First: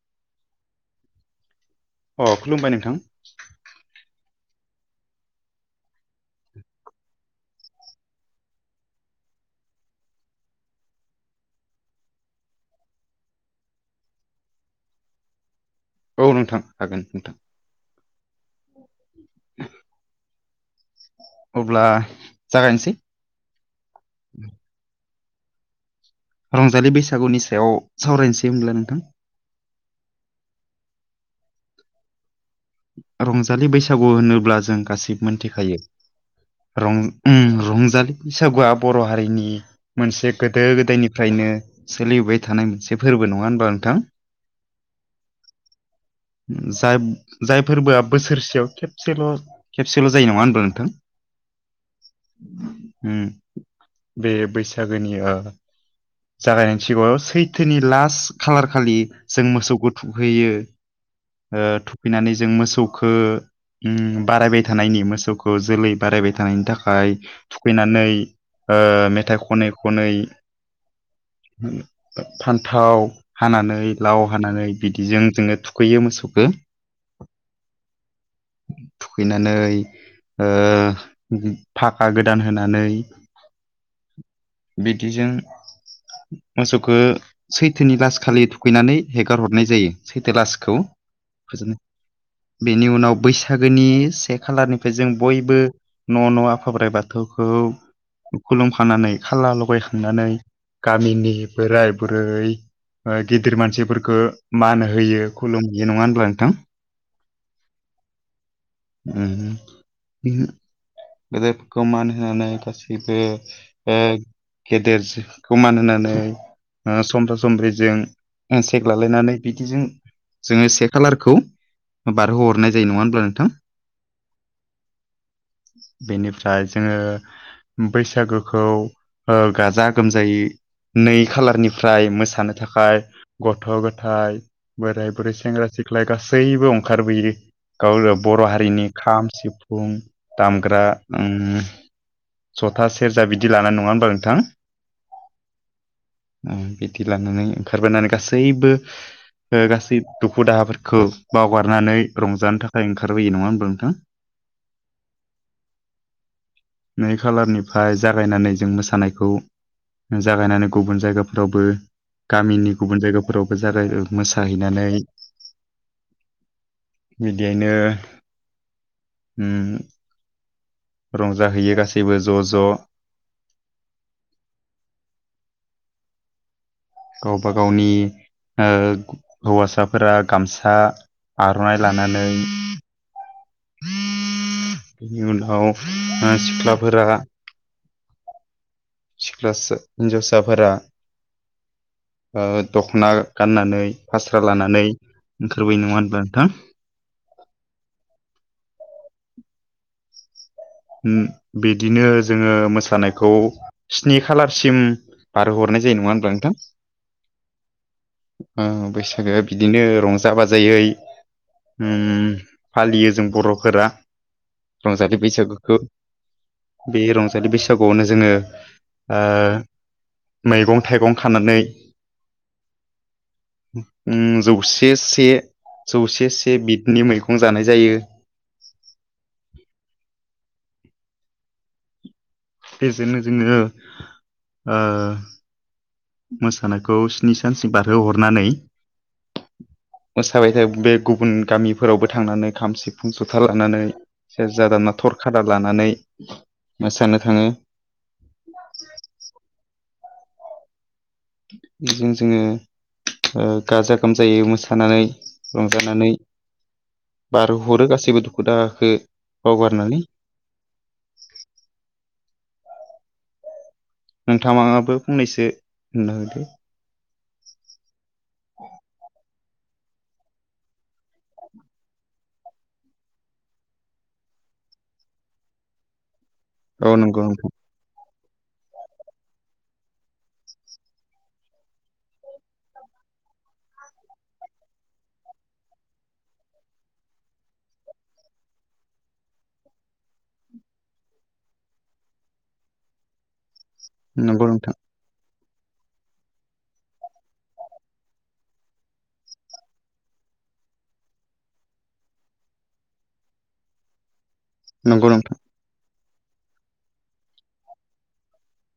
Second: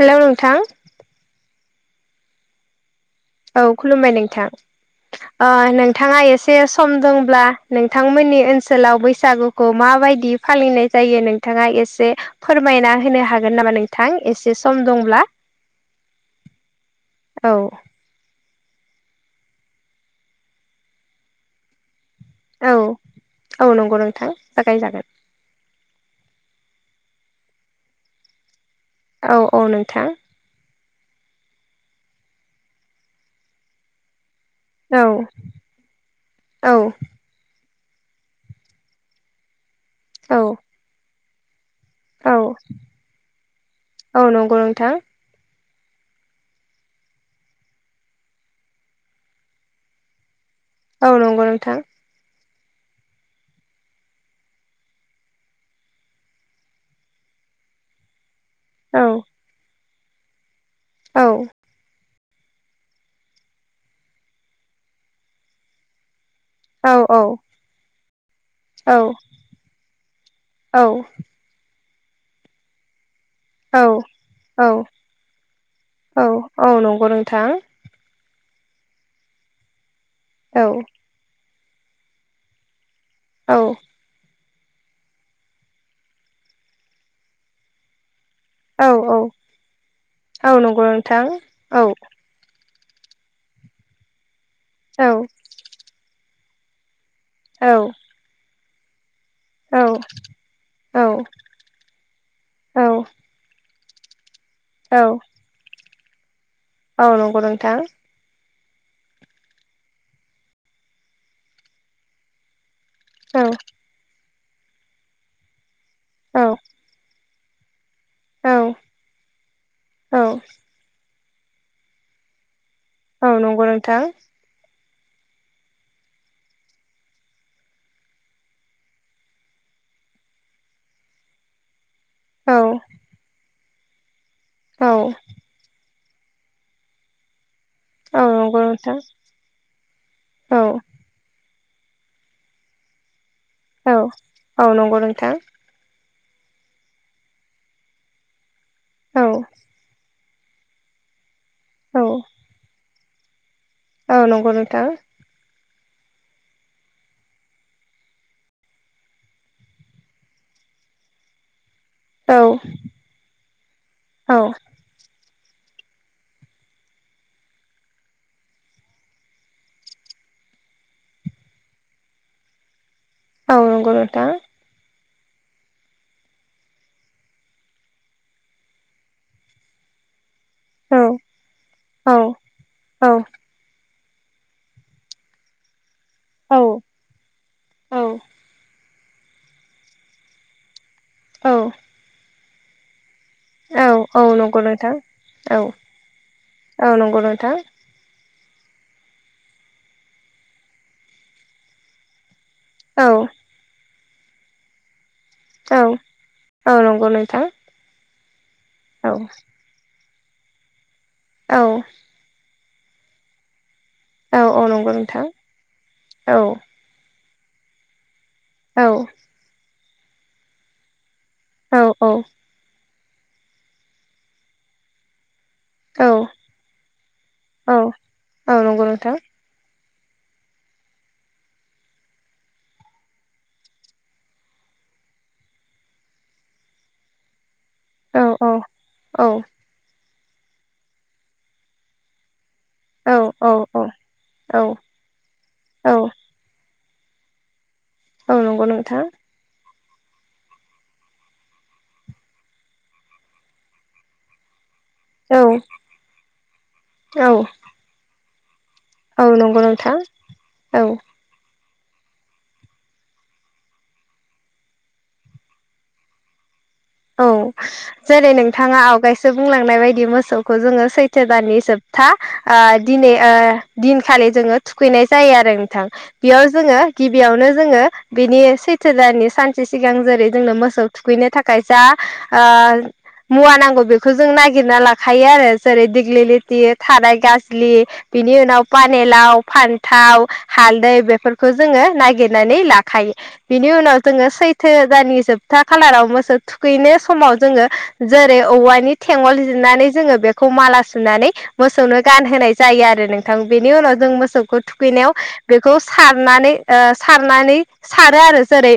Hello नोंथां अ खुलुमबाय नोंथां। औ खुलुमबाय नोंथां। ओ नोंथाङा एसे सम दंब्ला नोंथांमोननि ओनसोलाव बैसागुखौ माबायदि फालिनाय जायो नोंथाङा एसे फोरमायना होनो हागोन नामा नोंथां एसे सम दंब्ला। औ नोंथां हागोन नोंथां। औ अब्ला औ जागायनोसै औ नंगौ नोंथां जागायजागोन। रंजालि बैसागुनि सायाव सावरायनोसै होनब्ला नों औ औ नोंथां। रंजालि बैसागु होनो ब्ला जों औ गासै मोनथि खायो औ रं उम रं रंजालि बैसागुआ बर' हारिनि मोनसे औ गोदो गोदायनिफ्रायनो औ सोलिबाय थानाय मोनसे फोरबो नङा होनबा नोंथां औ नंगौ नोंथां जाय जाय फोरबोआ बोसोरसेयाव खेबसेल' खेबसेल' जायो नङा नोंथां औ नंगौ नोंथां उम बे बैसागोनि ओ जागायनायनि सिगाङाव सैथोनि लास्ट खालार खालि औ जों मोसौखौ थुहैयो औ फैनानै जों मोसौखौ बारायबाय थानायनि मोसौखौ जोलै बारायबाय थ थानायनि औ थाखाय औ थुखैनानै औ मेथाइ खनै खनै उम फान्थाव हानानै औ लाव हानानै औ बिदिजों जोङो थुखैयो मोसौखौ थां थुखैनानै औ थाखा गोदान होनानै औ बिदिजों मोसौखौ सैथोनि लास खालि औ थुखैनानै औ हेगार हरनाय जायो औ सैथेलासखौ नंगौ नोंथां फोजोबनो औ बेनि उनाव बैसागोनि से खालारनिफ्राय जों औ बयबो न' न' आफााब्राइ बाथ औ गथौखौ खुलुमफानानै खाला औ लगायखांनानै औ गामिनि बोराय औ बुरै गिदिर मानसि फोरख मान औ होयो खुलुमहैयो नङा होनब्ला नोंथां औ नंगौ नोंथां उम गेदेरफोरखौ मान होनानै बो औ ओ गेदेरखौ मान होनानै औ समब समबि जों औ हेनसेक लालायनानै बिदिजों औ जोङो से खालार खौ बारहोहरनाय औ नंगौ नोंथां। बेनिफ्राय जोङो बैसागोखौ ओ गाजा गोमजायै नै खालारनि फ्राय मोसानो औ थाखाय गथ' गथायाइ औ बोराय बुरै सेंग्रा सिख ख्लाय गासैबो ओंखारबोययो गाव औ बर' नंगौ हारिनि नोंथां खाम सिफुं औ दामग्रा उम जथा सेरजा बिदि बिदि लानाय नङा औ होमबा नोंथां। औ नंगौ नोंथां बिदि लानानै ओंखारबोनानै गासैबो औ। ओ गासै दुखु दाहाफोरखौ बावगारनानै औ रंजानो थाखाय ओंखारबोयो नङा होनब्ला नों औ नंगौ नोंथां। [inaudible] नै खालारनिफ्राय जागायनानै जों मोसानायखौ जागायनानै गुबुन जायगाफोरावबो औ गामिनि गुबुन जायगाफोरावबो जागायना औ मोसाहैनानै बिदियैनो उम रंजाहैयो गासैबो ज' ज' औ नंगौ नोंथां। गावबा गावनि ओ हौवासाफोरा गामसा औ आर'नाइ लानानै बेनि उनाव औ सिख्लाफोरा औ। सिख्लासा हिनजावसाफोरा। औ। ओ दख'ना, गाननानै फास्रा नंगौ लानानै नोंथां औ ओंखारबो नङा होनबा नोंथां। औ नंगौ नोंथां ओम बिदिनो जोङो मोसानायखौ औ स्नि खालारसिम बार हरनाय औ जायो नङा होनब्ला नोंथां। औ नंगौ नोंथां ओ औ बैसागोआ बिदिनो रंजा बाजायै औ उम फालियो जों बर'फोरा। औ औ नंगौ नोंथां। गो औ बे रंजालि बैसागुआवनो जोङो औ ओ मैगं थाइगं खानानै औ उम जौसे से औ जौसे से बिदनि मैगं जानाय औ जायो। औ नंगौ नोंथां बेजोंनो जोङो ओ मोसानायखौ स्नि सा सिम औ बारहोहरनानै औ औ मोसाबाय था बे गुबुन गामिफोरावबो थांनानै, खाम औ सिफुं जथा औ लानानै औ सेरजा लाना थरखादार लानानै, औ मोसानो थाङो। औ नंगौ नोंथां। बेजों जोङो ओ गाजा गोमजायै मोसा मोसानानै औ रंजानानै औ बारहरो गासैबो दुखु दाहाखौ। खो औ नंगौ नोंथां बावगारनानै। औ नोंथाङामाबो फंनैसो बुंना होदो। औ जेरै नोंथाङा आवगायसो बुंलांनाय बायदि मोसौखौ जोङो सैथो दाननि जोबथा दिनै दिनखालि, जोङो थुखैनाय जायो आरो नोंथां बेयाव जोङो औ नंगौ गिबियावनो नोंथां जोङो, बिनि सैथो दाननि सानसे सिगां जेरै जोंनो मोसौ थुखैनो थाख खायसा ओ मुवा नांगौ बेखौ जों नागिरना लाखायो आरो जेरै दिग्लिलिथि थाराय गाज्लि, बिनि उनाव पानिलाव फान्थाव हालदै बेफोरखौ जोङो नागिरनानै लाखायो। बिनि उनाव जोङो नंगौ सैथो नोंथां दाननि जोबथा खालाराव मोसौ, थुखैनो समाव जोङो जेरै औवानि थेंउल जिरनानै जोङो बेखौ माला सुनानै, मोसौनो गानहोनाय जायो आरो नोंथां बेनि उनाव जों मोसौ, नंगौ थुखैनायाव नोंथां बेखौ सारनानै ओ सारनानै सारो आरो जेरै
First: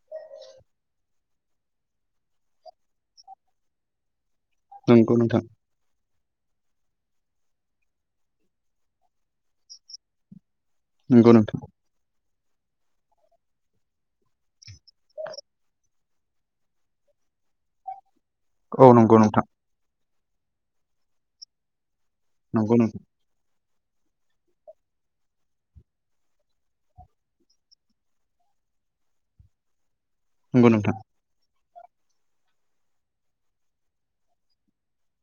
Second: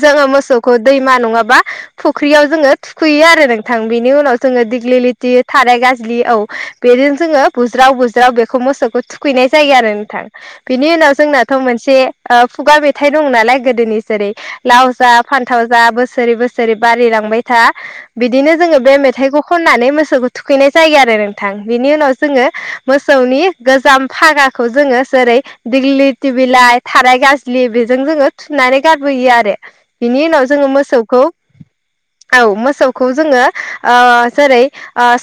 जोङो मोसौखौ दैमा नङाबा फुख्रियाव जोङो थुखैयो आरो नोंथां बेनि उनाव, जोङो नंगौ दिग्लिथि नोंथां थाराय गाजि गाज्लि औ बेजों जोङो बुज्राव बुज्राव बेखौ मोसौखौ थुखैनाय जायो आरो नोंथां बिनि उनाव नंगौ जोंनाथ' नोंथां मोनसे खुगा मेथाइ दं नालाय गोदोनि जेरै लाव जा फान्थाव जा बोसोरै बोसोर जेरै बारिलांबाय था बिदिनो जोङो औ बे नंगौ मेथाइखौ नोंथां खननानै मोसौखौ थुखैनाय जायो आरो नोंथां बेनि उनाव जोङो नंगौ नोंथां मोसौनि गोजाम फागाखौ जोङो जेरै दिग्लिलिटि बिलाइ थाराय गाज्लि बेजों जोङो थु नानै गारबोयो आरो बिनि उनाव नंगौ जोङो नोंथां मोसौखौ औ मोसौखौ जोङो ओ जेरै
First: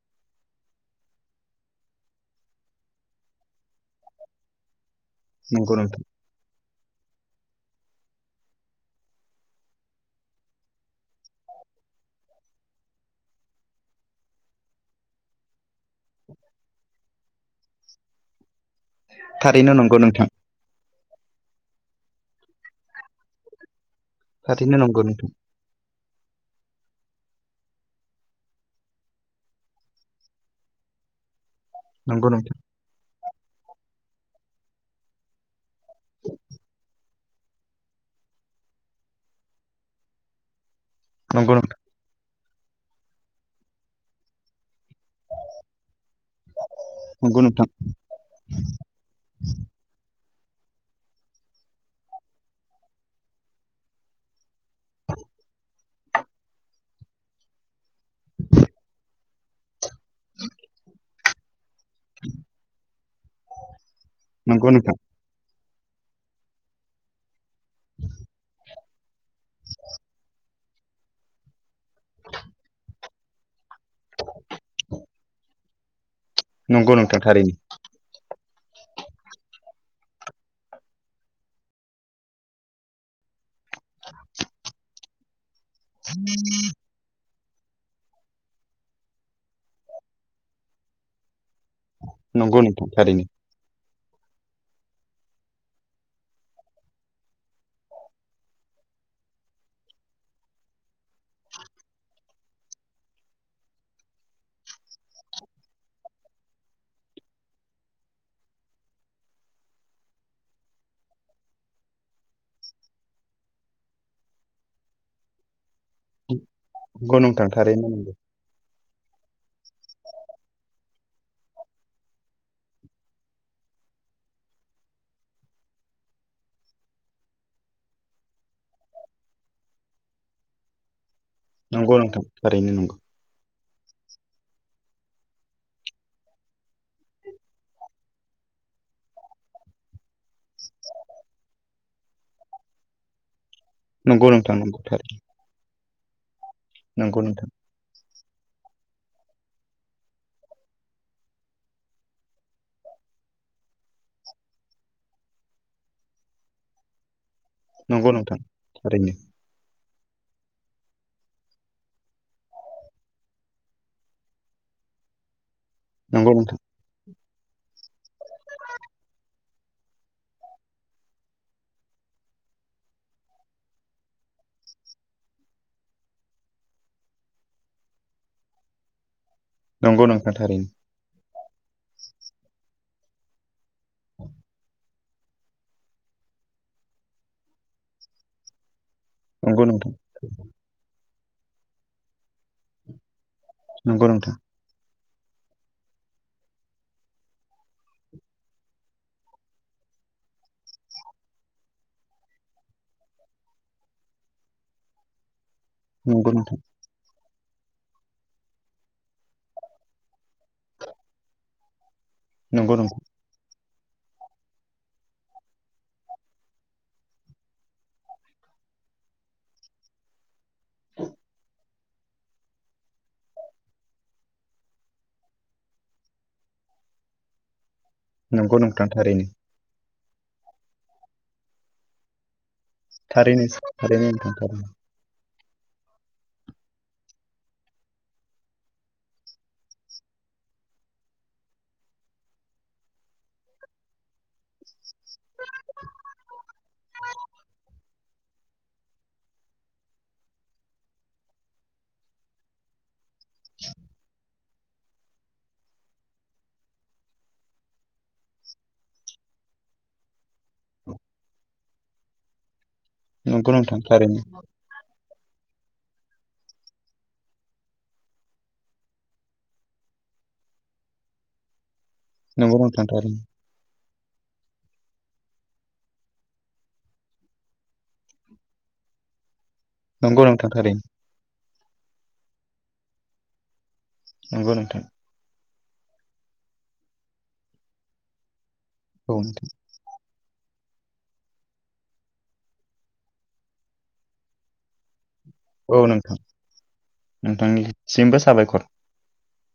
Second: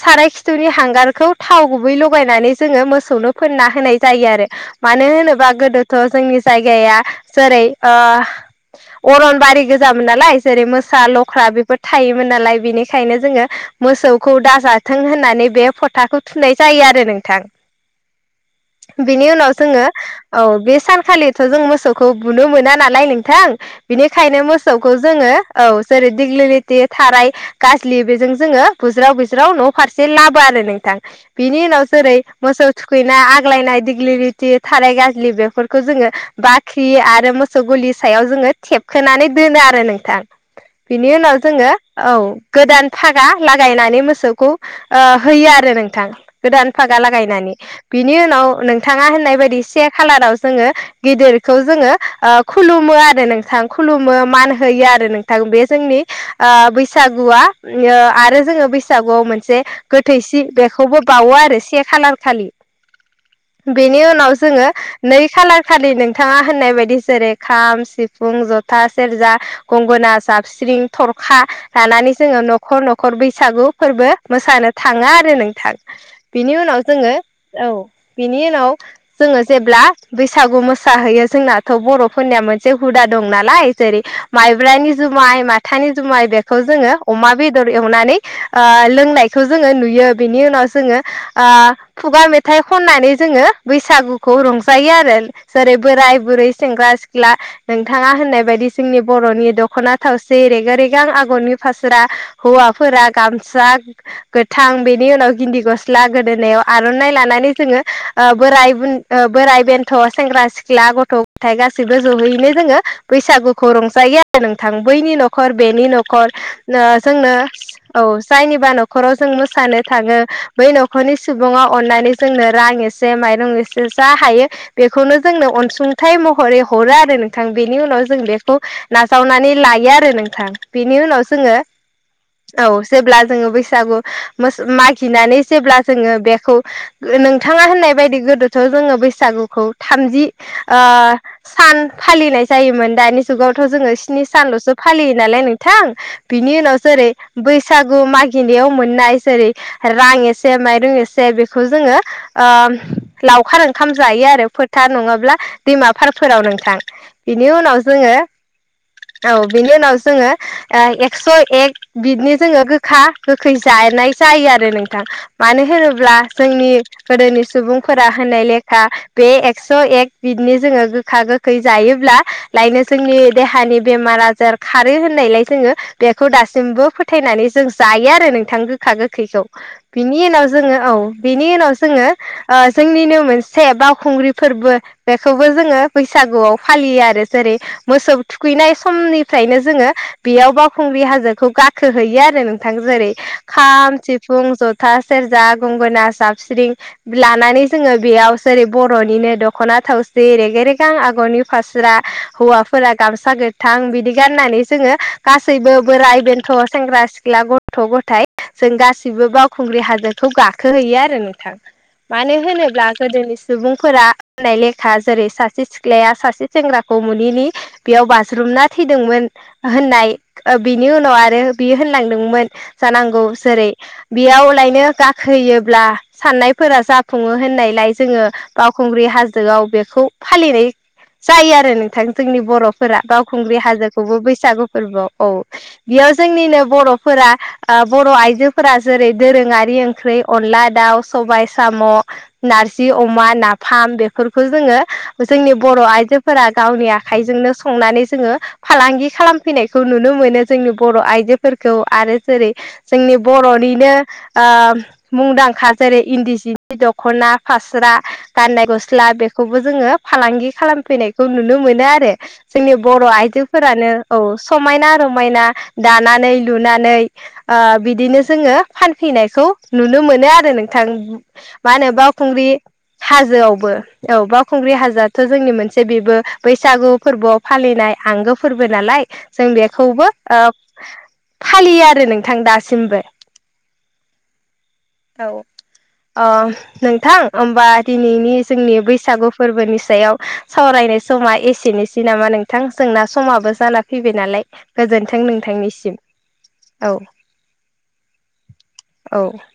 साराय खिथुनि हांगारखौ थाव गुबै, लगायनानै जोङो मोसौनो फोनना होनाय जायो आरो मानो होनोबा नंगौ गोदोथ' नोंथां जोंनि जायगाया जेरै ओ अरन बारि गोजामोन नालाय जेरै मोसा लख्रा बेफोर थायोमोन नालाय बेनिखायनो जोङो मोसौखौ दाजाथों होननानै बे फोथाखौ थुनाय जायो आरो नोंथां बेनि उनाव थारैनो जोङो नंगौ नोंथां औ बे सान खालिथ' जों मोसौखौ बुनो मोना नालाय नोंथां बिनिखायनो थारैनो मोसौखौ नंगौ जोङो, नोंथां औ जेरै दिग्लिलिथि थाराय गाज्लि बेजों जोङो बुज्राव बज्राव न' फारसे लाबो [unintelligible] बिनि उनाव जेरै नंगौ नोंथां मोसौ थुखैनाय आग्लायनाय दिग्लि रिथि थाराय गाज्लि बेफोर खौ जोङो बाख्रि आरो मोसौ गलि सायाव जोङो थेबखोनानै दोनो आरो नोंथां । बिनि उनाव नंगौ जोङो नोंथां औ गोदान फागा लागायनानै मोसौखौ ओ होयो आरो नोंथां गोदान फागा नंगौ लागायनानै नोंथां बिनि उनाव नोंथाङा होननाय बायदि से कालाराव जोङो गिदिरखौ जोङो ओ खुलुमो आरो नोंथां खुलुमो मान होयो आरो नों बे जोंनि बैसागुआ आरो जोङो बैसागुआव मोनसे गोथै सि बेखौबो बावो आरो से खालार खालि बेनि उनाव जोङो नंगौ नोंथां नै खालार खालि नोंथाङा होननाय बायदि जेरै खाम, सिफुं, जथा, सेरजा, गंगना जाबस्रिं, थरखा लानानै जोङो न'खर न'खर बैसागु फोरबो मोसानो थाङो आरो नोंथां बिनि उनाव नंगौ जोङो नोंथां थारैनो औ बिनि उनाव जोङो जेब्ला बैसागु मोसाहैयो जोंनाथ' बर'फोरनिया मोनसे हुदा दं नालाय जेरै माइब्रानि जुमाय माथानि जुमाय बेखौ जोङो अमा बेदर बेदर एवनानै ओ लोंनायखौ जोङो नुयो बेनि उनाव जोङो ओ खुगा मेथाइ नंगौ नोंथां खननानै थारैनो जोङो बै बैसागुखौ रंजायो आरो जेरै बोराय बुरै सेंग्रा सिख्ला नोंथाङा होननाय बायदिसि जोंनि बर'नि द- द'खना थावसि रेगे रेगां आगरनि फास्रा हौवाफोरा गामसा गोथां बेनि उनाव गेन्दि गसाला गोदोनायाव आर'नाय लानानै जोंङो ओ बोराय बुन ओ बोराय बेन्थ' सेंग्रा सिख्ला गथ' गथाय गासैबो जहैयैनो जोङो बैसागुखौ रंजायो । नोंथां बैनि न'खर बेनि न'खर नंगौ जोंनो नोंथां थारैनो औ नंगौ जायनिबा न'खर न'खराव जों मोसानो थाङो बै न'खरनि सुबुङा अननानै जोंनो रां एसे माइरं एसे जा हायो बेखौनो जोंनो अनसुंथाइ महरै हरो आरो नोंथां बेनि उनाव जों बेखौ नाजावनानै लायो आरो नोंथां बेनि उनाव जोङो नंगौ नोंथां औ थारैनो नंगौ जेब्ला जोङो बै मागिनानै जेब्ला जोङो बेखौ नोंथाङा होननाय बायदि गोदोथ' जङो बैसागुखौ थामजि ओ सान फालिनाय जायोमोन दानि जुगाव थ' जोंङो स्नि नंगौ सान नोंथां ल'सो नंगौ फालियो थारैनो नालाय नोंथां बिनि उनाव जेरै नंगौ नोंथां बैसागु मा गियान मोननाय जेरै रां एसे, माइरं एसे, बेखौ जोङो ओ लावखार ओंखाम जायो आरो फोथार नङाब्ला दैमा फारफोराव नोंथां। बिनि उनाव नंगौ जोङो नोंथां थारैनो । औ बेनि उनाव जोङो एकस' एक बिदिनि जोङो गोखा गोखै जानाय जायो आरो नोंथां मानो होनोब्ला नंगौ नोंथां जोंनि गोदोनि सुबुंफोरा होननाय लेखा बे एक्स' एक बिदनि जोङो गोखा गोखै जायोब्ला लायनो जोंनि देहानि बेमार आजार खारो होननायलाय जोङो बेखौ दासिमबो फोथायनानै जों जायो आरो नोंथां गोखा गोखैखौ नंगौ बिनि नोंथां उनाव थारैनो जोङो औ। बेनि उनाव जोङो ओ जोंनिनो मोनसे बावखुंग्रि फोर्बो बेखौबो जोङो बैसागुआव फालियो आरो जेरै मोसौ थुखैनाय समनिफ्रायनो नंगौ जोङो नोंथां बेयाव बावखुंग्रि हाजोखौ गाखोहैयो आरो नोंथां जेरै खाम, नंगौ नोंथां सिफुं, जथा सेरजा, गंगोना, साबस्रिं लानानै जोङो बेयाव जेरै बर'निनो दख'ना थावसि रेगे रेगां आगरनि फास्रा हौवाफोरा गामसा गोथां बिदि गाननानै जोङो गासैबो बोराय, नंगौ बेन्थ', नोंथां सेंग्रा सिख्ला सिख्ला, गथ' गथाय जों गासिबो बावखुंग्रि हाजोखौ गाखोहैयो आरो नोंथां। मानो नंगौ होनोब्ला नोंथां गोदोनि सुबुं सुबुंफोरा होननाय लेखा जेरै सासे सिख्लाया सासे सेंग्राखौ मोनैनि बेयाव बास्रुम ना थैदोंमोन होननाय बिनि उनाव आरो बियो होनलांदोंमोन जानांगौ जेरै बेयावलायनो गाखोयोब्ला साननाय फोरा जाफुङो होननाय लाय जोङो नंगौ नोंथां बावखुंग्रि थारैनो हाजोआव बेखौ फालिनाय जायो आरो नोंथां जोंनि बर' फोर थारैनो बावखुंग्रि थारैनो हाजोखौबो नोंथां बैसागु थारैनो फोर्बोआव औ । बेयाव जोंनिनो बर'फोरा ओ बर' आइजोफोरा जेरै दोरोङारि ओंख्रि अन अनला दाउ, सबाय साम', नारजि अमा, नाफाम बेफोरखौ जोङो जोंनि बर' आइजोफोरा गावनि आखाइजोंनो सं संनानै जोङो फालांगि खालामफैनायखौ नुनो मोनो जोंनि बर' आइजोफोरखौ आरो जेरै जोंनि बर'निनो ओ मुंदांखा जेरै इन्दि सिनि दख'ना, फास स्रा, गाननाय गस्ला बेखौबो जोङो फालांगि खालामफैनायखौ नुनो मोनो आरो । जोंनि बर' नंगौ नोंथां आइजोफोरानो थारैनो औ समायना रमायना दानानै-लुनानै ओ बिदिनो जोङो फानफैनायखौ नुनो मोनो आरो नोंथां मा होनो बावखुंग्रि नंगौ नोंथां थारैनो हाजोआवबो । औ बावखुंग्रि हाजोआथ' जोंनि मोनसे बेबो बैसागु फोर्बोआव फालिनाय आंगो फोरबो नालाय जों बेखौबो नंगौ ओ नोंथां थारैनो फालियो आरो नोंथां दासिमबो । नंगौ नोंथां । ओ नोंथां होमबा दिनैनि जोंनि औ बैसागु नोंथां फोर्बोनि सायाव सावरायनाय स'मा एसेनोसै नामा नोंथां? जोंना समाबो जाना फैबाय नालाय गोजोन नथों औ नोंथांनिसिम नोंथां । औ नोंथांनिसिमबो साबायखर औ ।